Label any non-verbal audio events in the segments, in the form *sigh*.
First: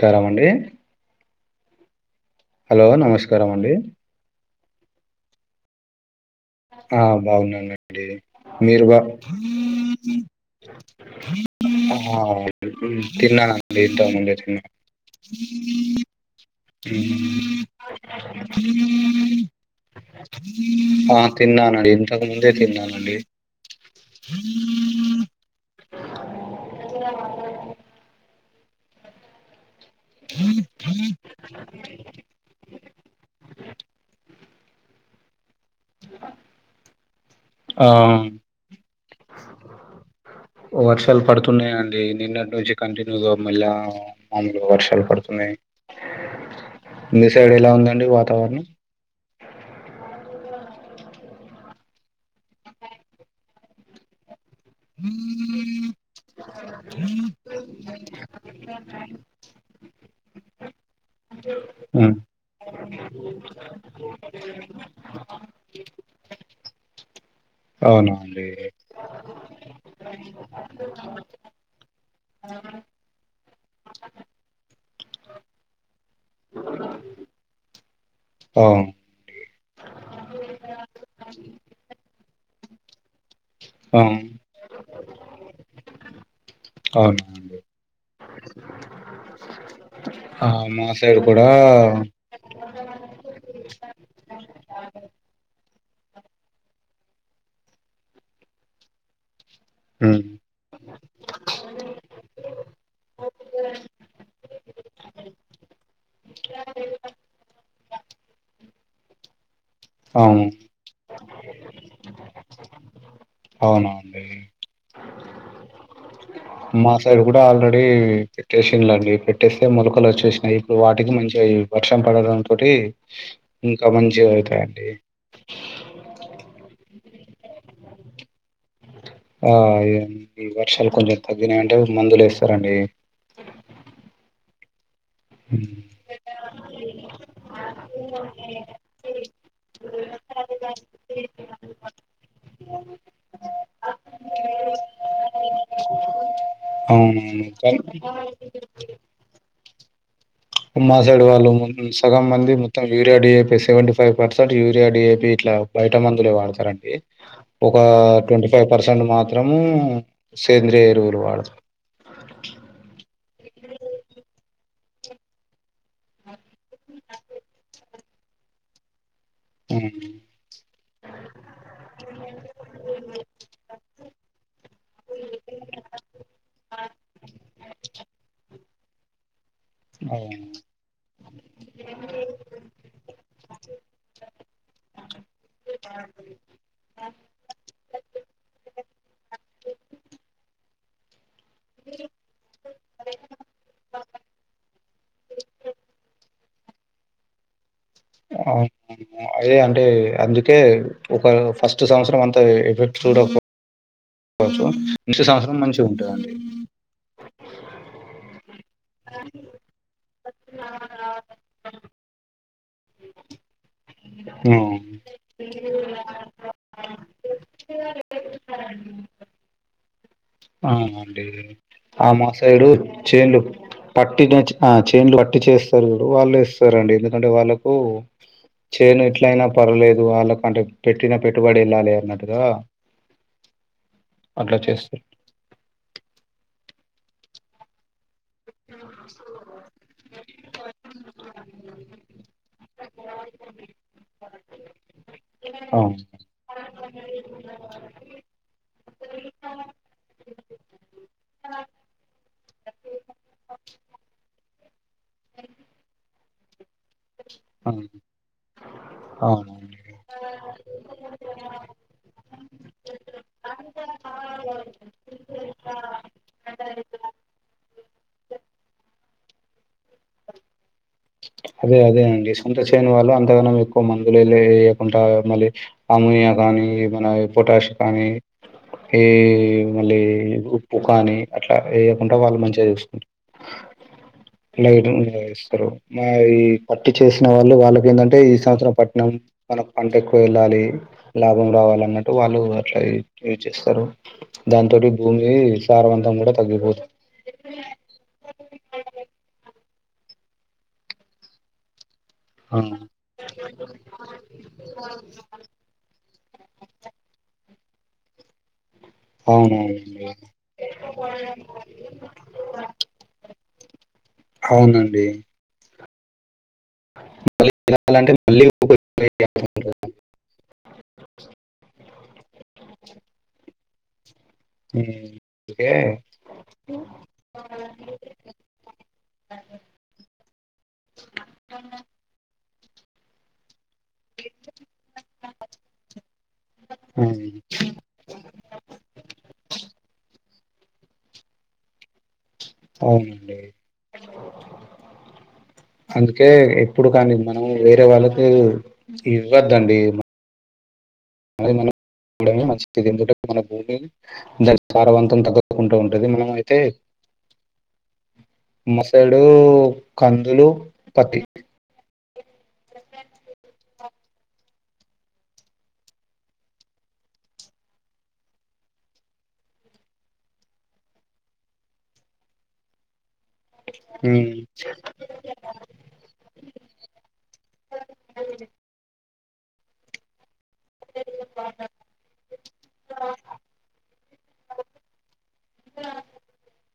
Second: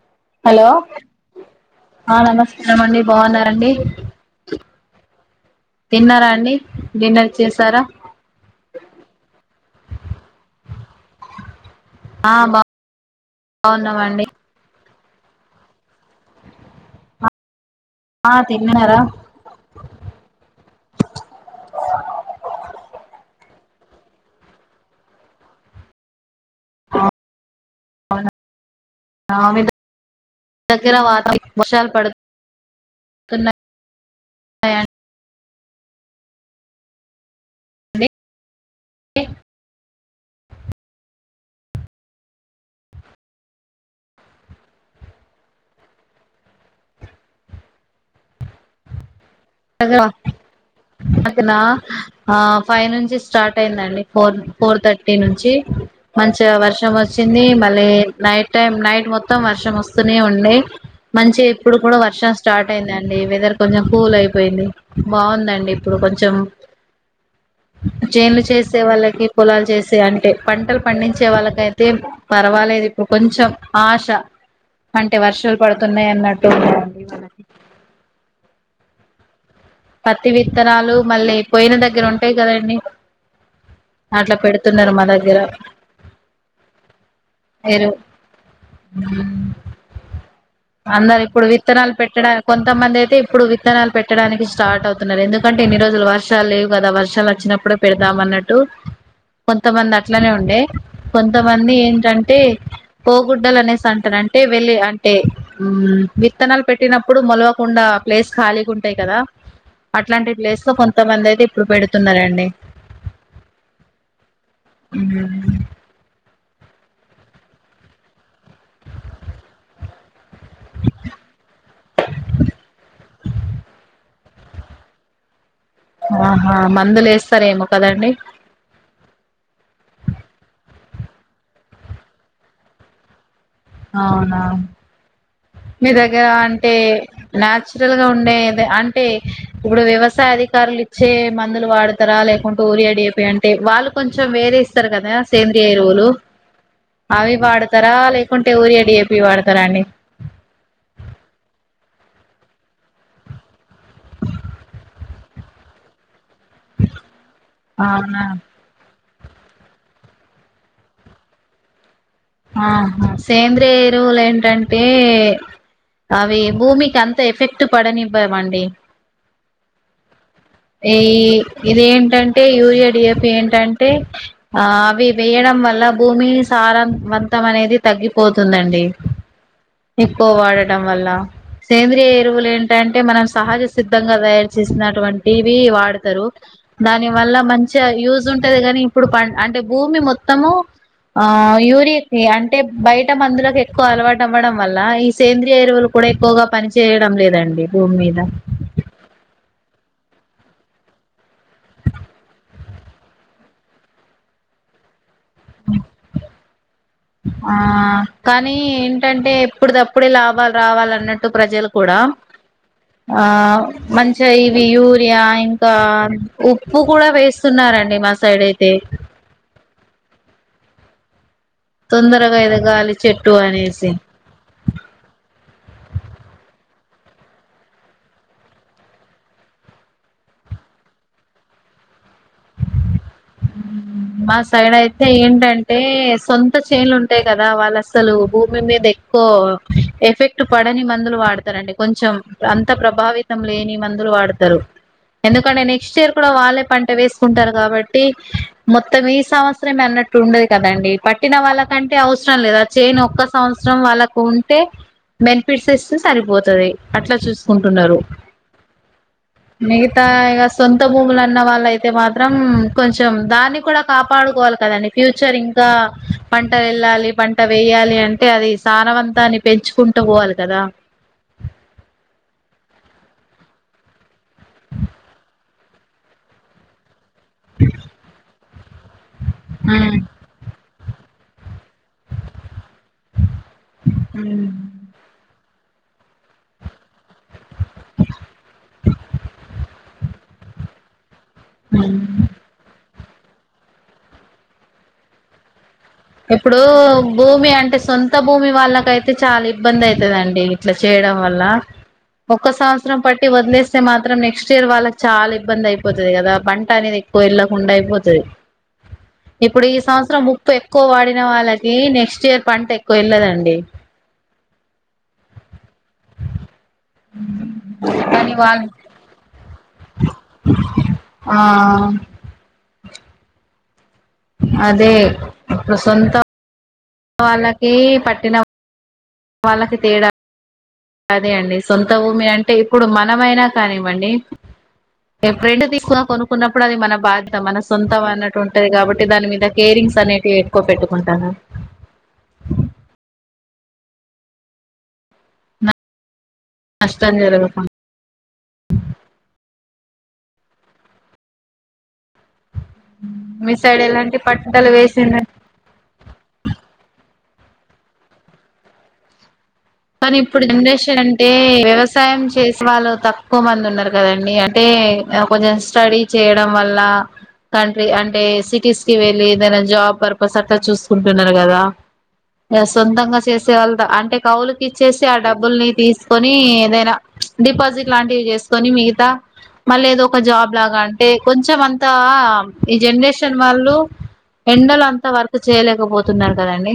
కారమండి hello ఆ నమస్కా మండి నమస్కారం బావున్నరండి అండి తిన్నార అండి అహా డిన్నర్ చేసారా బాగున్నానండి మీరుబ ఆ తిన్నానండి ఇంతహ్ బాగున్నామండి ముందే తిన్నా తీ ఆ తిన్యార ఆ తిన్నానండి ఇంతహు ముందే తిన్నానండి హ అవునా చగర వాత వర్షాలు పడు *inaudible* పడుతున్నాయండి ఆ ఎ ఓ వర్షాల్ పడుతున్నాయండి నిన్నట్నుంచి కంటిన్యూగ మళ్యా మామూలుగా వర్షాలు పడుతున్నాయి మీ సైడ్ ఎలా ఉందండి వాతావరణం అక్కన ఆ ఫైవ్ నుంచి స్టార్ట్ అయిందండి ఫోర్ ఫోర్ థర్టీ నుంచి మంచిగా వర్షం వచ్చింది మళ్ళీ నైట్ టైం నైట్ మొత్తం మొత్తం వర్షం వస్తూనే ఉంది మంచిగా ఇప్పుడు కూడా ఉమ్, వర్షం స్టార్ట్ అయిందండి వెదర్ కొంచెం కూల్ అయి పోయింది బాగుందండి ఇప్పుడు కొంచెం అవునా చేనులు అండి చేస్ చేసే వాళ్ళకి పొలాలు చేసే అంటే పంటలు పండించే వాళ్ళకైతే పర్వాలేదు ఇప్పుడు కొంచెం ఆశ అంటే వర్షాలు పడుతున్నాయన్నట్టు ఉన్నాయండి మనకి ఆ పత్తి విత్తనాలు మళ్ళీ పోయిన దగ్గర ఉంటాయి కదండి ఆ అట్లా పెడుతున్నారు మా దగ్గర అవును ఏరు ఆ మా సైడ్ అందరు ఇప్పుడు కూడా విత్తనాలు పెట్టడానికి కొంతమందయితే ఇప్పుడు విత్తనాలు పెట్టడానికి స్టార్ట్ అవుతున్నారు ఎందుకంటే ఇన్ని రోజులు వర్షాలు లేవు కదా వర్షాలు వచ్చినప్పుడే పెడదాం అన్నట్టు కొంతమంది ఉమ్, అట్లానే ఉండే కొంతమంది ఏంటంటే పోగుడ్డలనేసి అంటనంటే వెళ్ళి అంటే విత్తనాలు పెట్టినప్పుడు మొలవకుండా ప్లేస్ ఖాళీగా ఉంటాయి కదా అట్లాంటి అవును ప్లేస్ లో కొంతమందయితే ఇప్పుడు పెడుతున్నారండి అవునా అండి ఆ మా సైడ్ కూడా ఆల్రెడీ పెట్టేసిన్లండీ పెట్టేస్తే మొలకలు వచ్చేసినాయి ఇప్పుడు వాటికి మంచిగా వర్షం పడడం తోటి ఇంక మంచిగా అవుతాయండి ఆహా మందులేస్తారేమో కదండి ఆ ఈ వర్షాలు కొంచెం తగ్గినాయంటె మందులు వేస్తారండి అవునా మీ దగ్గర అంటే న్యాచురల్ గా ఉండేది అంటే ఇప్పుడు వ్యవసాయ అధికారులు ఇచ్చే మందులు వాడతారా లేకుంటే ఊరియా డీఏపీ అంటే వాళ్ళు కొంచెం వేరే చూశారు కదా సేంద్రియ ఎరువులు అవి అవునవును కానీ వాడతారా లే అంటే ఊరియా డిఏపీ వాడతారా అండి మా సైడ్ వాళ్ళు సగం మంది మొత్తం urea DAP seventy five percent urea DAP ఇట్ల బయట మందులే వాడతారన్ కే ఒగా అవునా ట్వంటీ ఫైవ్ పర్సెంట్ మాత్రము సేంద్రియ ఎరువులు వాడతాం ఆహా సేంద్రయ ఎరువులు ఏంటంటే అవి భూమికి అంత ఎఫెక్ట్ పడనివ్వవండి మ్మ్ ఈ ఇదేంటంటే యూరియా డిఏపి ఏంటంటే ఆ అవి వేయడం వల్ల భూమి సారం మొత్తం అనేది తగ్గిపోతుందండి ఎక్కువ అవును వాడటం వల్ల సేంద్రియ ఎరువులు ఏంటంటే మనం సహజ సిద్ధంగా తయారు చేసినటువంటివి వాడతారు దాని వల్ల మంచిగ యూజ్ ఉంటది కాని ఇప్పుడు ప అంటే భూమి మొత్తము ఆయు అంటే బయట మందులకు ఎక్కువ అలవాటు అవ్వడం వల్ల ఈ సేంద్రియ ఎరువులు కూడా ఎక్కువగా పని చేయడం లేదండి భూమి మీద ఆ అదే అంటే అందుకే ఒక ఫస్ట్ సంవత్సరం అంత ఎఫెక్ట్ చూడక వోచ్చు ఇంకో సంవత్సరం మంచిగా ఉంటాదండి ఆ కానీ ఏంటంటే ఎప్పుడుది అప్పు అప్పుడే లాభాలు రావాలన్నట్టు ప్రజలు కూడా ఆ మంచిగా ఇవి యూరియా ఇంకా ఉప్పు కూడా వేస్తున్నారండి మా సైడ్ అయితే అవునండి ఆ మా తొందరగా సైడు ఎదగాలి చెట్టు చేన్లు అనేసి ప ఆ చేన్లు వట్టి చేస్తారు చూడు వాళ్ళు యేస్తారండి ఎందుకంటే వాళ్ళలకు చేను ఎట్లయినా పర్లేదు వాళ్ళకంటే పెట్టిన పెట్టుబడి యేళ్ళాలి అన్నట్టుగా మా అట్లా సైడ్ చేస్తారు అయితే ఏంటంటే సొంత చేనులు ఉంటాయి కదా వాళ్ళ అసలు భూమి మీద ఎక్కువ ఎఫెక్ట్ పడని మందులు వాడతారండి కొంచెం అంత ప్రభావి ఇష్టం లేని మందులు వాడతారు ఎందుకంటే నెక్స్ట్ అవును ఇయర్ కూడా వాళ్ళే పంట వేసుకుంటారు కాబట్టి మొత్తం ఈ సంవత్సరమే అన్నట్టు ఉండదు కదండి పట్టిన వాళ్ళకంటే అవసరం లేదా చేను ఒక్క సంవత్సరం వాళ్ళకు ఉంటే బెనిఫిట్స్ ఇస్తే సరిపోతాది అట్లా అవును చూసుకుంటున్నారు అవునండి మిగతా ఇక సొంత భూములు అన్న వాళ్ళు అయితే మాత్రం కొంచెం దాన్ని కూడా కాపాడుకోవాలి కదండి ఫ్యూచర్ ఇంకా పంట వెళ్ళాలి పంట పంట వేయాలి అంటే అది సారవంతాన్ని పెంచుకుంటూ పోవాలి కదా అదే అదే అండి సొంత చేను వాళ్ళు అంతగానం ఎక్కువ మందులు వేయకుండా మళ్ళీ అమ్మోనియా కానీ ఏమన్నా పొటాష కానీ ఈ మళ్ళీ ఉప్పు కాని అట్లా వేయకుండా వాళ్ళు మంచిగా చూసుకుంటారు లైటింగ్ ముందుగా యేస్తారు మరి ఈ పట్టు చేసిన వాళ్ళు వాళ్ళకి ఏందంటే ఈ సంవత్సరం పట్నం వాళ్ళకు పంట ఎక్కువ వెళ్ళాలి లాభం రావాలన్నట్టు వాళ్ళు అట్లా యూజ్ చేస్తారు దాంతోటి భూమి సార్వం ఇప్పుడు భూమి అంటే సొం సొంత భూమి వాళ్ళకు అయితే చాలా ఇబ్బంది అయీతాది అండి ఇట్లా చేయడం వల్ల ఒక్క ఆ! సంవత్సరం పట్టి వదిలేస్తే మాత్రం నెక్స్ట్ ఇయర్ వాళ్ళకి చాలా ఇబ్బంది అయి పోతాది కదా పంట అనేది ఎక్కువ వెళ్ళకుండా అయిపోతాది ఇప్పుడు ఈ అవునవునండి సంవత్సరం ముప్పై ఇక్కువ వాడిన వాళ్ళకి నెక్స్ట్ ఇయర్ పంట ఎక్కువ వెళ్ళదండి అవునండి మళ్ళీ వినాలంటే కాని మళ్ళీ వాళ్ళు ఆ *inaudible* హ్మ్. అదే ఇప్పుడు అందుకే సొంత వాళ్ళకి పట్టిన వాళ్ళకి తేడా అదే అండి సొంత భూమి అంటే ఇప్పుడు మనమైనా కానివ్వండి ఏ ఫ్రెండ్ *unintelligible* తీసుకు కొనుకున్నప్పుడు అది మన అవును బాధ్యత మన సొంతం అన్నట్ అట్లుంటది కాబట్టి దాని మీద కేరింగ్స్ అనేటివి ఎక్కువ పెట్టుకుంటాన అవునండి అందుకే ఎప్పుడు నష్టం కానీ మనం జరగకుండా వేరే వాళ్ళకి ఇవ్వద్దండి అదే మనం భూమి మంచిది *unintelligible* మీ భూమి సైడ్ ఎలాంటి దాని పట్టుదల సారవంతం వేసింది తగ్గు కుంటూ ఉంటుది మనం అయితే మా సైడు కానీ ఇప్పుడు కందులు జనరేషన్ పత్తి అంటే వ్యవసాయం చేసే వాళ్ళు తక్కువ మంది ఉన్నారు కదండి అంటే కొంచెం స్టడీ చేయడం వల్ల కంట్రీ అంటే సిటీస్ కి వెళ్ళి ఏదైనా జాబ్ పర్పస్ అట్లా చూసుకుంటున్నారు కదా యా సొంతంగా చేసేవాళ్ళ అంటే ఉమ్, కవులు చేసి ఆ డబ్బుల్ని తీసుకొని ఏదైనా డిపాజిట్ లాంటివి చేసుకొని మిగతా మళ్ళీ ఏదో ఒక జాబ్ లాగా అంటే కొంచెం అంతా ఈ జనరేషన్ వాళ్ళు ఎండలు అంతా వర్క్ చేయలేకపోతున్నారు కదండి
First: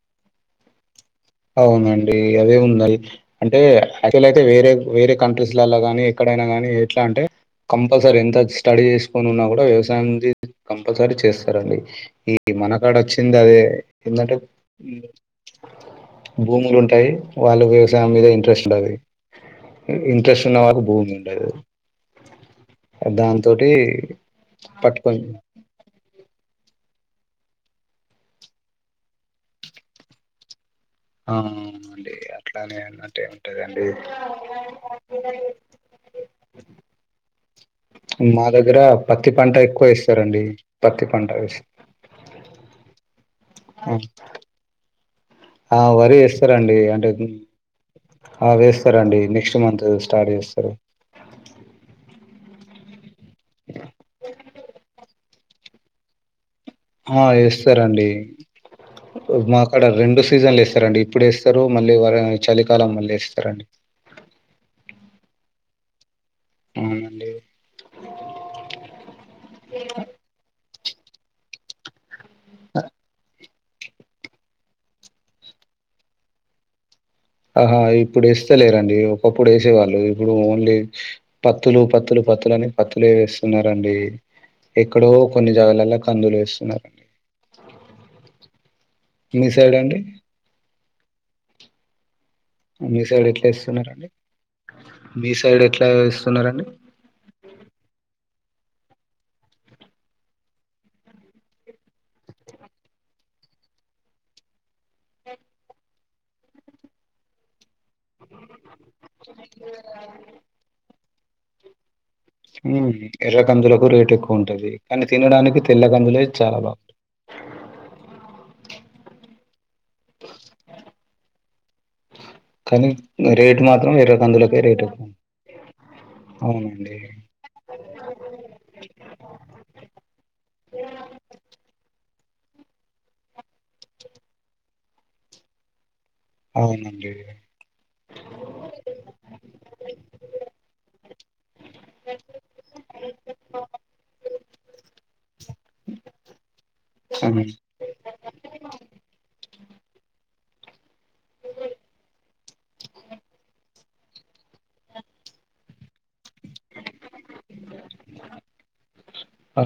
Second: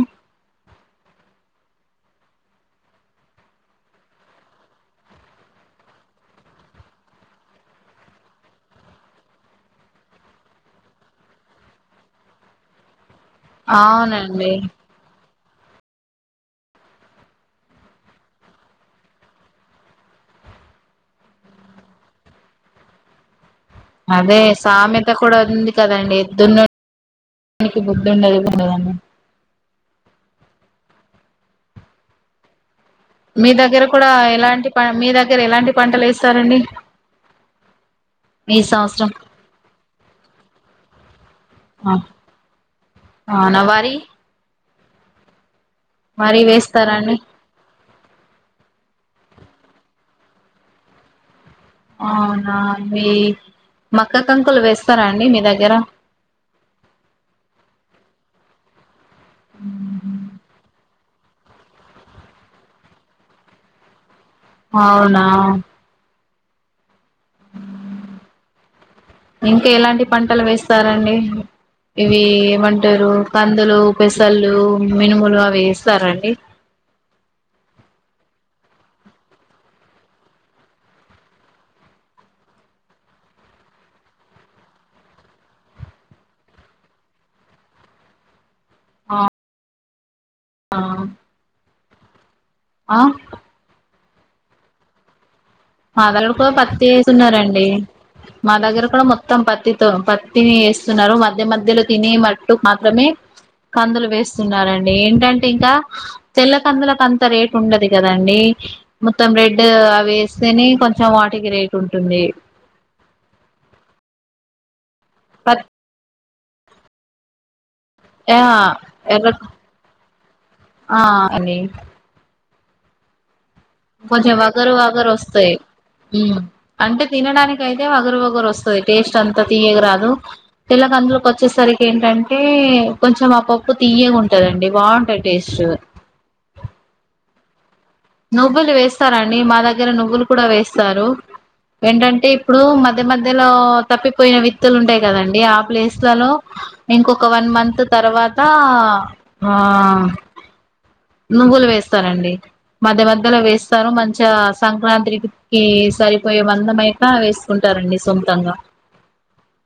అవునండి అదే ఉన్నాయి అంటే యాక్చువల్ అయితే వేరే వేరే కంట్రీస్ లల్లా గాని ఎక్కడైనా గానీ ఎట్లా అంటే కంపల్సరీ ఎంత స్టడీ చేసుకొని ఉన్నా కూడా వ్యవసాయంది కంపల్సరీ చేస్తారండి ఈ మన కాడ వచ్చింది అదే ఏంటంటే అవునండి భూములు ఉంటాయి వాళ్ళకు వ్యవసాయం మీద ఇంట్రెస్ట్ ఉంటది ఇంట్రెస్ట్ ఉన్న వాళ్లకు భూమి ఉండదు దాంతోటి అదే సామెత పట్టుకొని కూడా ఉంది కదండి దున్నే వానికి బుద్ధి ఉండదండి కదా అని అవును అండి అట్లనే మీ దగ్గర కూడా ఎలాంటి ప మీ దగ్గర ఎలాంటి పంటలు ఏస్తారండి మా దగ్గర పత్తి పంట ఎక్కువ ఏస్తారండి పత్తి పంట వేస్తరు ఔనా వరి ఆ వరీ వరి ఏస్తారండి వేస్తారా అంటే అండి ఆ వేస్తారండి నెక్స్ట్ మంత్ స్టార్ట్ చేస్తారు అవునా అండీ మొక్క కంకులు వేస్తారా అండి మీ దగ్గర ఆ ఏస్తారండి మా కాడ రెండు సీజన్లు ఏస్తారండి ఇప్పుడేస్తారు మళ్ళీ వర చలికాలంలో మళ్ళీ ఏస్తారండి అవునా అవునండి ఇంకా ఎలాంటి పంటలు వేస్తారండి ఇవి ఏమంటారు కం కందులు పెసళ్ళు మినుములు అవి ఏస్తారా అండి ఆహా ఇప్పుడు వేస్తలేరండి ఒకప్పుడు వేసేవాళ్ళు ఇప్పుడు ఓన్లీ పత్తులు పత్తులు పత్తుల అని పత్తులే వేస్తున్నారండి ఎక్కడో కొన్ని జాగలల్లో కందులు ఏస్తున్నారు *inaudible* మీ సైడ్ అండి ఆ మీ ఆ సైడ్ ఎట్లా వేస్తున్నారండి మీ సైడ్ ఎట్లా మాదలు కూడా ఏస్తున్నారండి? పత్తేసున్నారండి మా దగ్గర కూడా మొత్తం పత్తితో పత్తిని ఏస్తున్నారు మధ్య మధ్యలో తినే మట్టుకు మాత్రమే కందులు వేస్తున్నారండి ఏంటంటే ఇంకా తెల్ల కందులకు అంత రేటు ఉండదు కదండి మొత్తం రెడ్ అవి వేస్తేనే కొంచెం వాటికి రేట్ ఉంటుంది ఎర్ర కందులకు రేటు ఎక్కువ ఉంటది కానీ తినడానికి పత్ తెల్ల కందులే చాలా బాగుంటాయి ఆ ఎర్ర కం ఆ అండి కానీ రేట్ మాత్రం ఎర్ర కొంచెం కందులకే వగరు రేట్ ఎక్కువ. వగరు వస్తాయి హ్మ్ అవునండి. అంటే తినడానికి కయితే వగరు వగరు వస్తది టేస్ట్ అంతా తీయగరాదు తెల్ల కందులు కొచ్చేసరికి ఏంటంటే కొంచెం ఆ పప్పు తీయగా ఉంటందండి బాగుంటాయి టేస్ట్ అవునండి నువ్వులు వేస్తారా అండి మా దగ్గర నువ్వులు కూడా వేస్తారు ఏంటంటే ఇప్పుడు మధ్య మధ్యలో తప్పిపోయిన విత్తులు ఉంటాయి కదండి ఆ ప్లేస్లలో ఇంకొక అవును. వన్ మంత్ తర్వాత ఆ నువ్వులు వేస్తారండి మధ్య మధ్యలో వేస్తారు మంచిగా సంక్రాంతికి సరిపోయే మందమై నా వేసుకుంటారండి సొంతంగా ఆ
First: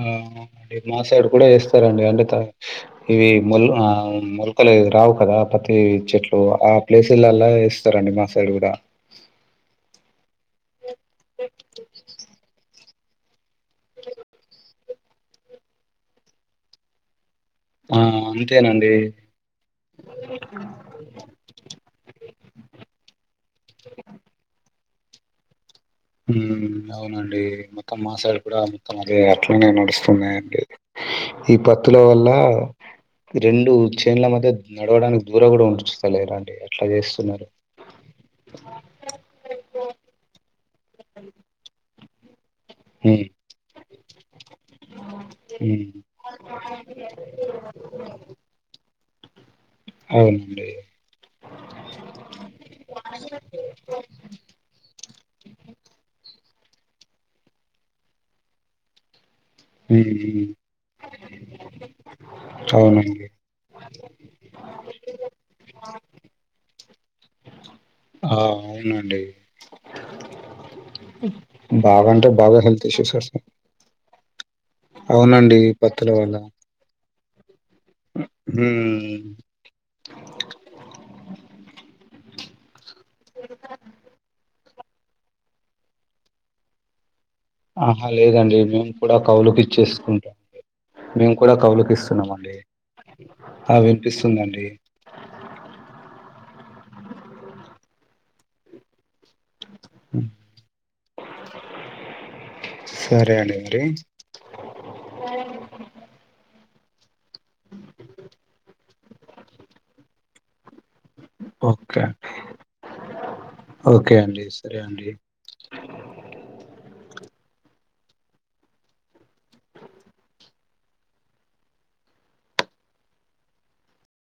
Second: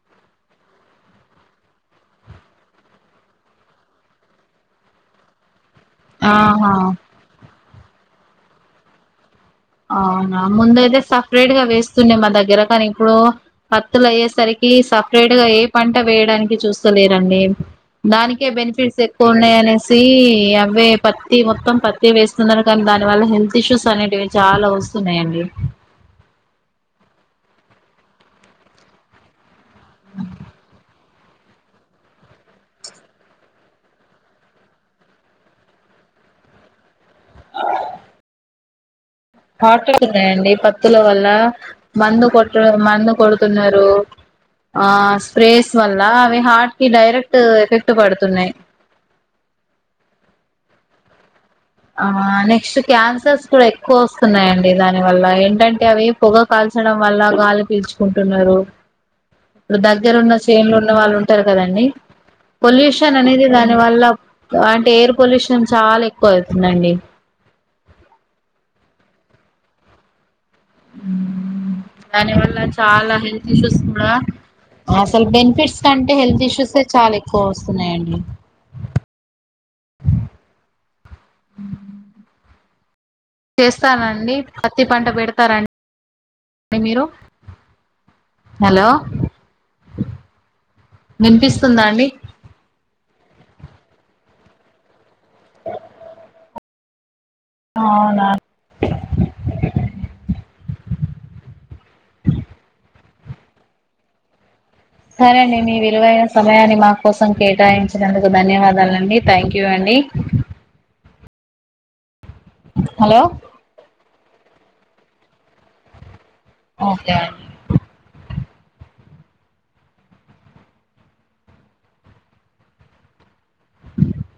మాసైడు కూడా ఏస్తారండి అంటే త ఇవి మొల్ ఆ మొలకలు రావు కదా పత్తి చెట్లు ఆహా ఆ ప్లేసులల్లా ఏస్తారండి మా సైడ్ కూడా అవునా ముందు అయితే సపరేట్ గా వేస్తుండే మా దగ్గర కానీ ఇప్పుడు పత్తులయ్యేసరికి సపరేట్ గా ఏ పంట వేయడానికి చూస్తలేరండి ఆ దానికే అంతేనండి బెనిఫిట్స్ ఎక్కువ ఉన్నాయనేసి అవే ప త్తి మొత్తం పత్తి వేస్తున్నారు కానీ దాని వల్ల హెల్త్ ఇష్యూస్ అనేటివివి చాలా వస్తున్నాయండి మ్మ్ అవునండి మొత్తం మా సైడ్ కూడా మొత్తం అదే అట్లనే నడుస్తున్నాయండి ఈ పత్తుల వల్ల రెండు చేన్ల మధ్య నడవడానికి దూరం కూడా ఉంచుత లేరండి ఎట్లా చేస్తున్నారు పాటడున్నాయండి పత్తుల వల్ల మందు కొ ట్టడం మందు ఉమ్ కొడుతున్నారు ఆ స్ప్రేస్ ఉమ్ వల్ల అవి హార్ట్ కి డైరెక్ట్ క్ట్ ఎఫెక్ట్ పడుతున్నాయి అవునండి ఆ నెక్స్ట్ క్యాన్సర్స్ కూడా ఎక్కువొస్త్ స్తున్నాయండి దాని వల్ల ఏంటంటే అవి పొగ కాల్చడం వల్ల గాలి పీల్చుకుంటున్నారు ఉమ్ దగ్గరున్న ఉమ్ సేన్లు ఉన్న వాళ్ళు ఉంటారు కదండి పొల్యూషన్ అవునండి అనేది దాని వల్ల అంటే ఎయిర్ పొల్యూషన్ చాలా ఎక్కువ అయితుందండి ఆ అవునండి బాగా అంటే దాని బాగా వల్ల హెల్త్ చాలా ఇష్యూస్ వస్తున్నాయి హెల్త్ అసలు బెనిఫిట్స్ పత్తుల కంటే వల్ల హెల్త్ ఇష్యూస్ ఏ చాలా ఎక్కువ వస్తున్నాయండి మ్మ్ చేస్తారండి పత్తి పంట పెడతార అండి మీరు ఆహా లేదండి హలో మేము కూడా కౌలుకి ఇచ్చేసుకుంటాం మేము కూడా వినిపిస్తుందా కౌలుకి అండి ఇస్తున్నామండి ఆ వినిపిస్తుందండి అవునా సరే అండి మరి సరే అండి మీ విలువైన సమయాన్ని మా కోసం కేటాయించినందుకు ధన్యవాదాలండి థ్యాంక్ యూ అండి ఓకేే కే హలో ఓకే అండి సరే అండి ఓకే అండి